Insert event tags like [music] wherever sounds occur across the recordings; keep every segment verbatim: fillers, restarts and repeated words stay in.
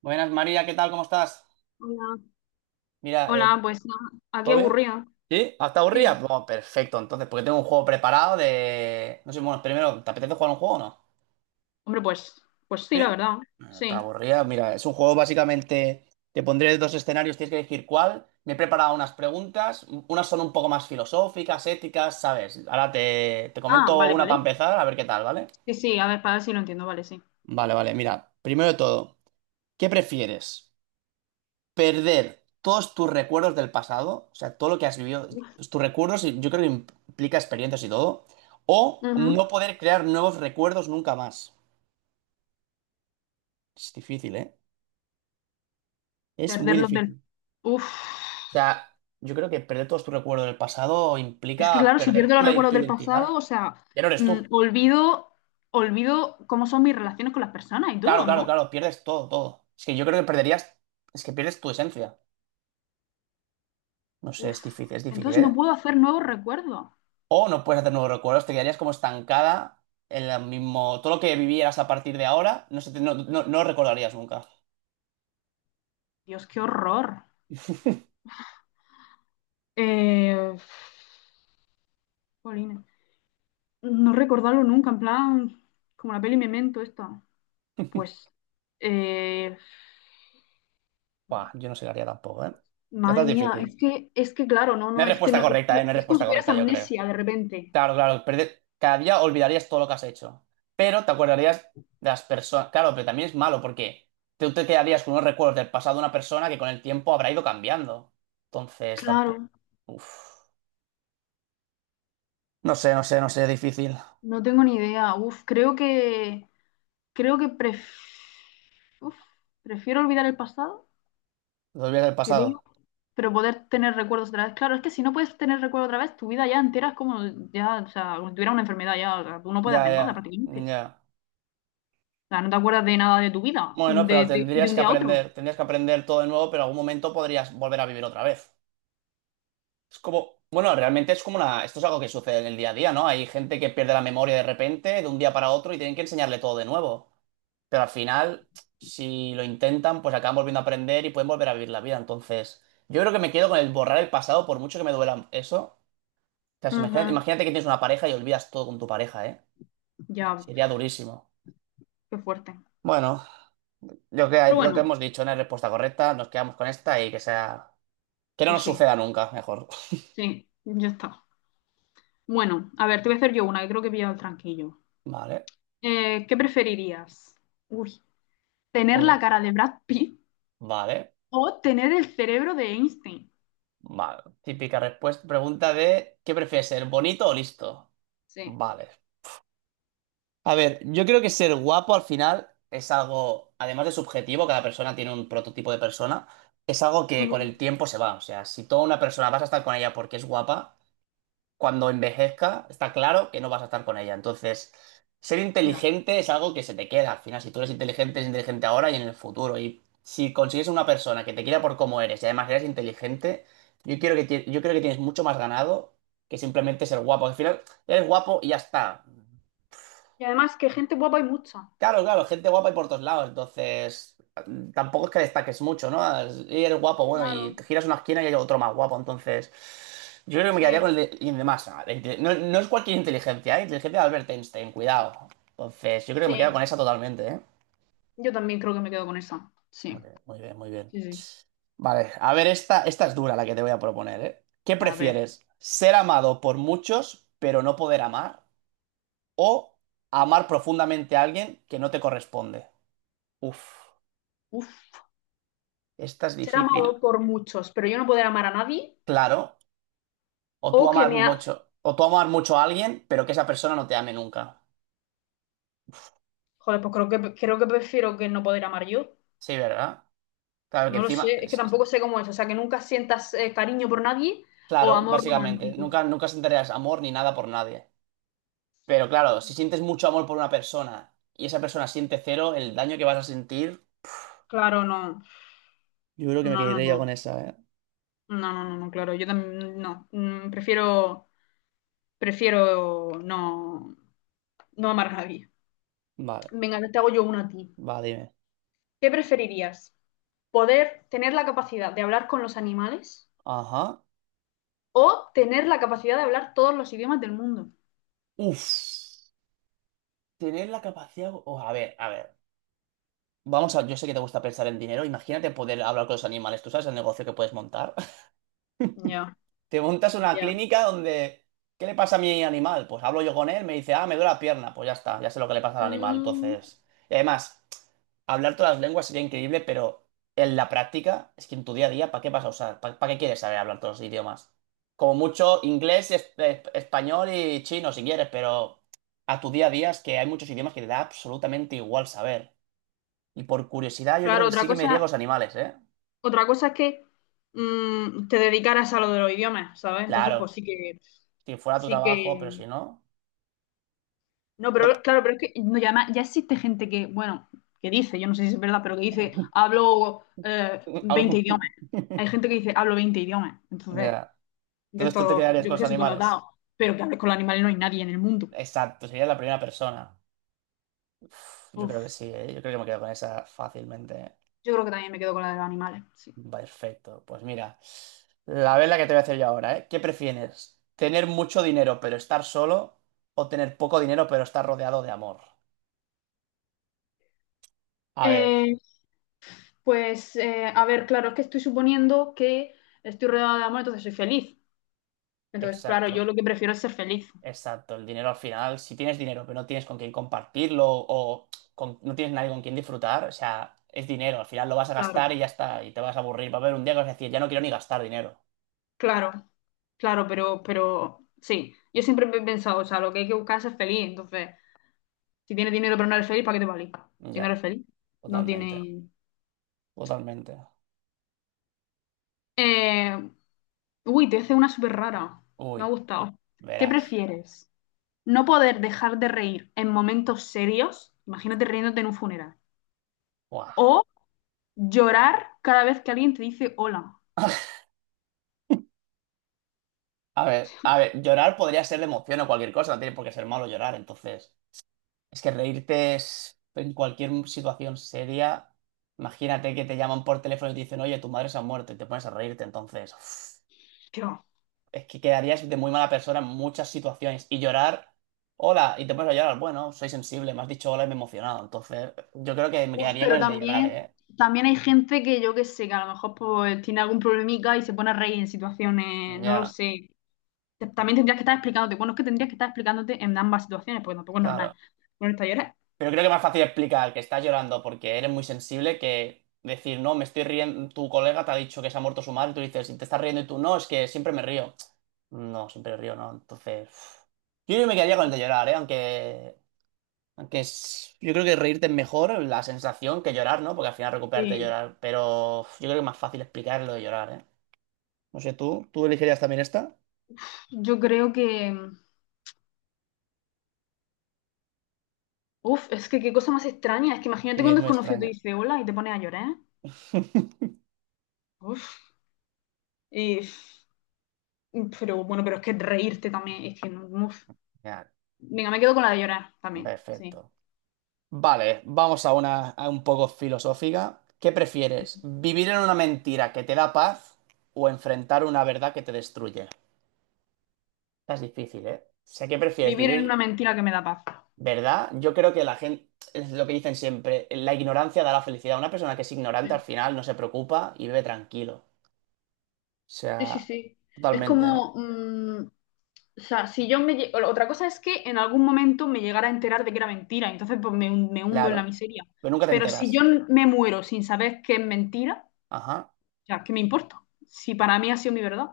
Buenas, María, ¿qué tal? ¿Cómo estás? Hola, Mira, hola, eh, pues ah, aquí ¿todo bien? aburrido. ¿Sí? ¿Hasta Sí. aburrida? Bueno, perfecto, entonces, porque tengo un juego preparado de... No sé, bueno, primero, ¿te apetece jugar un juego o no? Hombre, pues, pues sí, la ¿Sí? verdad. Ah, está Sí. aburrida, mira, es un juego básicamente... Te pondré dos escenarios, tienes que elegir cuál. Me he preparado unas preguntas, unas son un poco más filosóficas, éticas, ¿sabes? Ahora te, te Ah, comento vale, una para vale. empezar, a ver qué tal, ¿vale? Sí, sí, a ver, para ver si lo entiendo, vale, sí. Vale, vale, mira, primero de todo, ¿qué prefieres? Perder todos tus recuerdos del pasado, o sea, todo lo que has vivido, Uf. tus recuerdos, y yo creo que implica experiencias y todo, o no Ujú. poder crear nuevos recuerdos nunca más. Es difícil, ¿eh? Es Perder muy los del. difícil. Uf. O sea, yo creo que perder todos tus recuerdos del pasado Es que implica claro, si perder pierdo tu, los recuerdos tu del pasado, identidad. o sea, Ya no eres mm, tú. olvido, olvido cómo son mis relaciones con las personas y Claro, todo, claro, ¿no? claro, pierdes todo, todo. Es que yo creo que perderías, es que pierdes tu esencia. No sé, Uf. es difícil, es difícil, Entonces no ¿eh? puedo hacer nuevos recuerdos. O no puedes hacer nuevos recuerdos, te quedarías como estancada en la mismo. Todo lo que vivieras a partir de ahora, no, se te- no, no- no lo recordarías nunca. Dios, qué horror. Eh, jolines. No recordarlo nunca, en plan, como la peli Memento esta. Pues, eh, Buah, yo no sé qué haría tampoco, ¿eh? Esta madre es mía, difícil. es que, es que claro, no, No no, hay es que respuesta no, es correcta, ¿eh? No que hay es como si respuesta tuvieras correcta, yo creo. amnesia de repente. Claro, claro. perde- Cada día olvidarías todo lo que has hecho. Pero te acordarías de las personas. Claro, pero también es malo porque tú te quedarías con unos recuerdos del pasado de una persona que con el tiempo habrá ido cambiando. Entonces, tampoco. Claro, Uf. No sé, no sé, no sé, difícil. no tengo ni idea. Uf, creo que, creo que pref- uf, prefiero olvidar el pasado, Los días del creo, pasado. pero poder tener recuerdos otra vez. Claro, es que si no puedes tener recuerdos otra vez, tu vida ya entera es como ya, o sea, como si tuvieras una enfermedad ya, o sea, tú no puedes Ya, hacer nada ya, prácticamente. ya. O sea, no te acuerdas de nada de tu vida, Bueno, pero de, de- de tendrías un que día a otro. aprender, tendrías que aprender todo de nuevo, pero en algún momento podrías volver a vivir otra vez. Es como, bueno, realmente es como una, esto es algo que sucede en el día a día, ¿no? Hay gente que pierde la memoria de repente, de un día para otro, y tienen que enseñarle todo de nuevo. Pero al final, si lo intentan, pues acaban volviendo a aprender y pueden volver a vivir la vida. Entonces, yo creo que me quedo con el borrar el pasado, por mucho que me duela eso. O sea, si imagínate, Ujú. imagínate que tienes una pareja y olvidas todo con tu pareja, ¿eh? Ya, Sería durísimo. qué fuerte. Bueno, lo que Pero lo que bueno. hemos dicho no es respuesta correcta, nos quedamos con esta y que sea... Que no Pues nos sí, suceda nunca, mejor. sí, ya está. Bueno, a ver, te voy a hacer yo una, que creo que he pillado el tranquillo. Vale, Eh, ¿qué preferirías? Uy, ¿tener la uy, cara de Brad Pitt vale, o tener el cerebro de Einstein? vale. Típica respuesta, pregunta de ¿qué prefieres, ser bonito o listo? Sí. Vale. A ver, yo creo que ser guapo al final es algo, además de subjetivo, cada persona tiene un prototipo de persona, es algo que Ujú. con el tiempo se va. O sea, si toda una persona vas a estar con ella porque es guapa, cuando envejezca, está claro que no vas a estar con ella. Entonces, ser Ya. inteligente es algo que se te queda. Al final, si tú eres inteligente, eres inteligente ahora y en el futuro. Y si consigues una persona que te quiera por cómo eres y además eres inteligente, yo quiero que ti- yo creo que tienes mucho más ganado que simplemente ser guapo. Al final, eres guapo y ya está. Y además que gente guapa hay mucha. Claro, claro, gente guapa y por todos lados, entonces mm, tampoco es que destaques mucho, ¿no? Es- Y eres guapo, bueno, y Claro, te giras una esquina y hay otro más guapo, entonces yo creo que me quedaría con el sí, de, y el de masa. La inte- No, no es cualquier inteligencia, ¿eh? Inteligencia de Albert Einstein, cuidado. Entonces yo creo que me quedo con sí. esa totalmente, ¿eh? Yo también creo que me quedo con esa. Muy Sí, bien, muy bien, muy bien. sí, sí. Vale, a ver, esta, esta es dura la que te voy a proponer, ¿eh? ¿Qué A ver. prefieres? ¿Ser amado por muchos, pero no poder amar? ¿O amar profundamente a alguien que no te corresponde? Uf. Uf. Esta es Ser difícil. amado por muchos, pero yo no poder amar a nadie. Claro, o tú O que amar me ha... mucho, o tú amar mucho a alguien, pero que esa persona no te ame nunca. Joder, pues creo que, creo que prefiero que no poder amar yo. Sí, ¿verdad? Claro que No lo encima, sé, es que es- es- tampoco sé cómo es, o sea, que nunca sientas eh, cariño por nadie o claro, amor básicamente, romántico. nunca, nunca sentirás amor ni nada por nadie. Pero claro, si sientes mucho amor por una persona y esa persona siente cero, el daño que vas a sentir, Claro, no, yo creo que me no, no, quedaría no, con esa, ¿eh? no, no, no, no, claro, yo también, no. Mm, prefiero, prefiero no, no amar a nadie. Vale, Venga, te hago yo una a ti. va, dime. ¿Qué preferirías? ¿Poder tener la capacidad de hablar con los animales Ajá. o tener la capacidad de hablar todos los idiomas del mundo? Uf. Tener la capacidad. O a ver, a ver. Vamos a. Yo sé que te gusta pensar en dinero. Imagínate poder hablar con los animales. ¿Tú sabes el negocio que puedes montar? Ya, Te montas una ya. clínica donde, ¿qué le pasa a mi animal? Pues hablo yo con él, me dice, ah, me duele la pierna. Pues ya está, ya sé lo que le pasa al animal. Mm, Entonces, y además, hablar todas las lenguas sería increíble, pero en la práctica, es que en tu día a día, ¿para qué vas a usar? ¿Para, para qué quieres saber hablar todos los idiomas? Como mucho inglés, es- es- español y chino, si quieres, pero a tu día a día es que hay muchos idiomas que te da absolutamente igual saber. Y por curiosidad, yo creo claro, que sí otra que me iría a cosa, los animales, ¿eh? Otra cosa es que mm, te dedicaras a lo de los idiomas, ¿sabes? Entonces, Claro, pues sí que, si fuera tu sí trabajo, pero si que... no. No, pero claro, pero es que no, ya, ma- ya existe gente que, bueno, que dice, yo no sé si es verdad, pero que dice, hablo eh, veinte Algo. idiomas. [laughs] Hay gente que dice, hablo veinte idiomas. Entonces, Ya. de Entonces tú te esto, quedarías yo con que los sé, animales. supernotado. Pero que hables con los animales no hay nadie en el mundo. Exacto, sería la primera persona. Uf, yo Uf, creo que sí, ¿eh? Yo creo que me quedo con esa fácilmente. yo creo que también me quedo con la de los animales, sí. Perfecto. Pues mira, la vela que te voy a hacer yo ahora, ¿eh? ¿Qué prefieres? ¿Tener mucho dinero pero estar solo o tener poco dinero pero estar rodeado de amor? A ver, Eh, pues, eh, a ver, claro, es que estoy suponiendo que estoy rodeada de amor, entonces soy feliz. Entonces, claro, yo exacto. lo que prefiero es ser feliz. Exacto, el dinero al final, si tienes dinero pero no tienes con quién compartirlo o con- no tienes nadie con quien disfrutar, o sea, es dinero, al final lo vas a Claro, gastar y ya está, y te vas a aburrir. Va a haber un día que vas a decir, ya no quiero ni gastar dinero. claro, claro, pero, pero sí, yo siempre he pensado, o sea, lo que hay que buscar es ser feliz. Entonces, si tienes dinero pero no eres feliz, ¿para qué te vale? Si no Ya, eres feliz, no totalmente, tiene... totalmente. Eh, Uy, te hice una súper rara. Me ha Uy, gustado. ¿Qué verás. prefieres? ¿No poder dejar de reír en momentos serios? Imagínate riéndote en un funeral. Buah. ¿O llorar cada vez que alguien te dice hola? [laughs] A ver, a ver, llorar podría ser de emoción o cualquier cosa, no tiene por qué ser malo llorar, entonces. Es que reírte es en cualquier situación seria. Imagínate que te llaman por teléfono y te dicen, oye, tu madre se ha muerto y te pones a reírte, entonces. Uf. Dios. Es que quedarías de muy mala persona en muchas situaciones. Y llorar, hola, y te pones a llorar. Bueno, soy sensible, me has dicho hola y me he emocionado. Entonces, yo creo que me Uf, quedaría con pero el de llorar, también, ¿eh? también hay gente que yo que sé, que a lo mejor pues, tiene algún problemica y se pone a reír en situaciones, no lo Ya, sé. Te- También tendrías que estar explicándote. Bueno, es que tendrías que estar explicándote en ambas situaciones, porque tampoco es normal. claro. Bueno, ¿esta llorando? Pero creo que es más fácil explicar que estás llorando porque eres muy sensible que decir, no, me estoy riendo, tu colega te ha dicho que se ha muerto su madre, y tú dices, y te estás riendo y tú, no, es que siempre me río. No, siempre río, no. Entonces, uf. Yo creo que me quedaría con el de llorar, ¿eh? Aunque aunque es- yo creo que reírte es mejor la sensación que llorar, ¿no? Porque al final recuperarte de Sí. llorar. Pero uf, yo creo que es más fácil explicar lo de llorar, ¿eh? No sé, tú, tú elegirías también esta Yo creo que. Uf, es que qué cosa más extraña. Es que imagínate que y un es muy desconocido te extraño. dice hola y te pones a llorar. [laughs] Uf. eh, pero bueno, pero es que reírte también. Es que no, no, uf. Genial, Venga, me quedo con la de llorar también. Sí. perfecto. Vale, vamos a una a un poco filosófica. ¿Qué prefieres? ¿Vivir en una mentira que te da paz o enfrentar una verdad que te destruye? Esta es difícil, ¿eh? O sea, ¿qué prefieres? Vivir en una ¿Vivir? mentira que me da paz. ¿Verdad? Yo creo que la gente, es lo que dicen siempre, la ignorancia da la felicidad. Una persona que es ignorante al Sí. final no se preocupa y vive tranquilo. O Sí, sí, sea, sí. Es totalmente, ¿no? como, mm, o sea, si yo me... lle- otra cosa es que en algún momento me llegara a enterar de que era mentira, entonces pues me, hun- me hundo en la Claro. miseria. Pero nunca te Pero si yo enteras. n- me muero sin saber que es mentira, Ajá, o sea, ¿qué me importa? Si para mí ha sido mi verdad.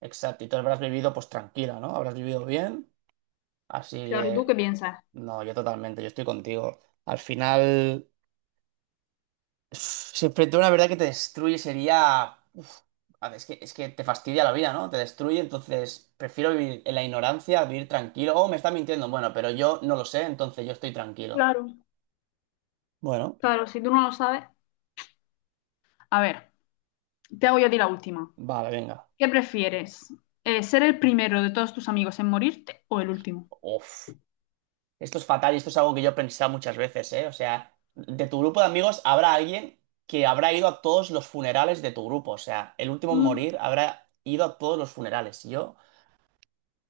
exacto. Y tú habrás vivido pues tranquila, ¿no? Habrás vivido bien. Así Claro, ¿tú que, qué piensas? no, yo totalmente, yo estoy contigo. Al final, [sighs] si enfrentara una verdad que te destruye sería... A ver, es que, es que te fastidia la vida, ¿no? Te destruye, entonces prefiero vivir en la ignorancia, vivir tranquilo. Oh, me está mintiendo. Bueno, pero yo no lo sé, entonces yo estoy tranquilo. Claro. Bueno, Claro, si tú no lo sabes. A ver, te hago yo a ti la última. vale, venga. ¿Qué prefieres? Eh, ¿ser el primero de todos tus amigos en morirte o el último? Uf. Esto es fatal y esto es algo que yo he pensado muchas veces, ¿eh? O sea, de tu grupo de amigos habrá alguien que habrá ido a todos los funerales de tu grupo. O sea, el último en Mm. morir habrá ido a todos los funerales. Y yo,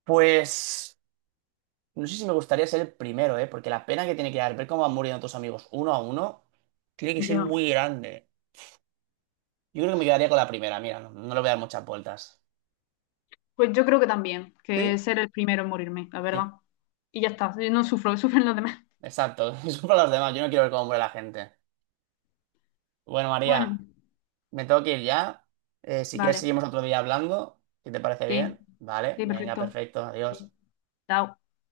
pues, no sé si me gustaría ser el primero, ¿eh? Porque la pena que tiene que dar ver cómo van muriendo tus amigos uno a uno tiene que ser Ya. muy grande. Yo creo que me quedaría con la primera, mira, no, no le voy a dar muchas vueltas. Pues yo creo que también, que Sí. ser el primero en morirme, la verdad. Sí, Y ya está, yo no sufro, [laughs] sufren los demás. exacto. [laughs] Disculpa a los demás, yo no quiero ver cómo muere la gente. Bueno, Bueno, María, me tengo que ir ya. Eh, si quieres, vale, seguimos otro día hablando, si te parece sí, bien. Vale, sí, venga, perfecto. perfecto, adiós. Sí. Chao.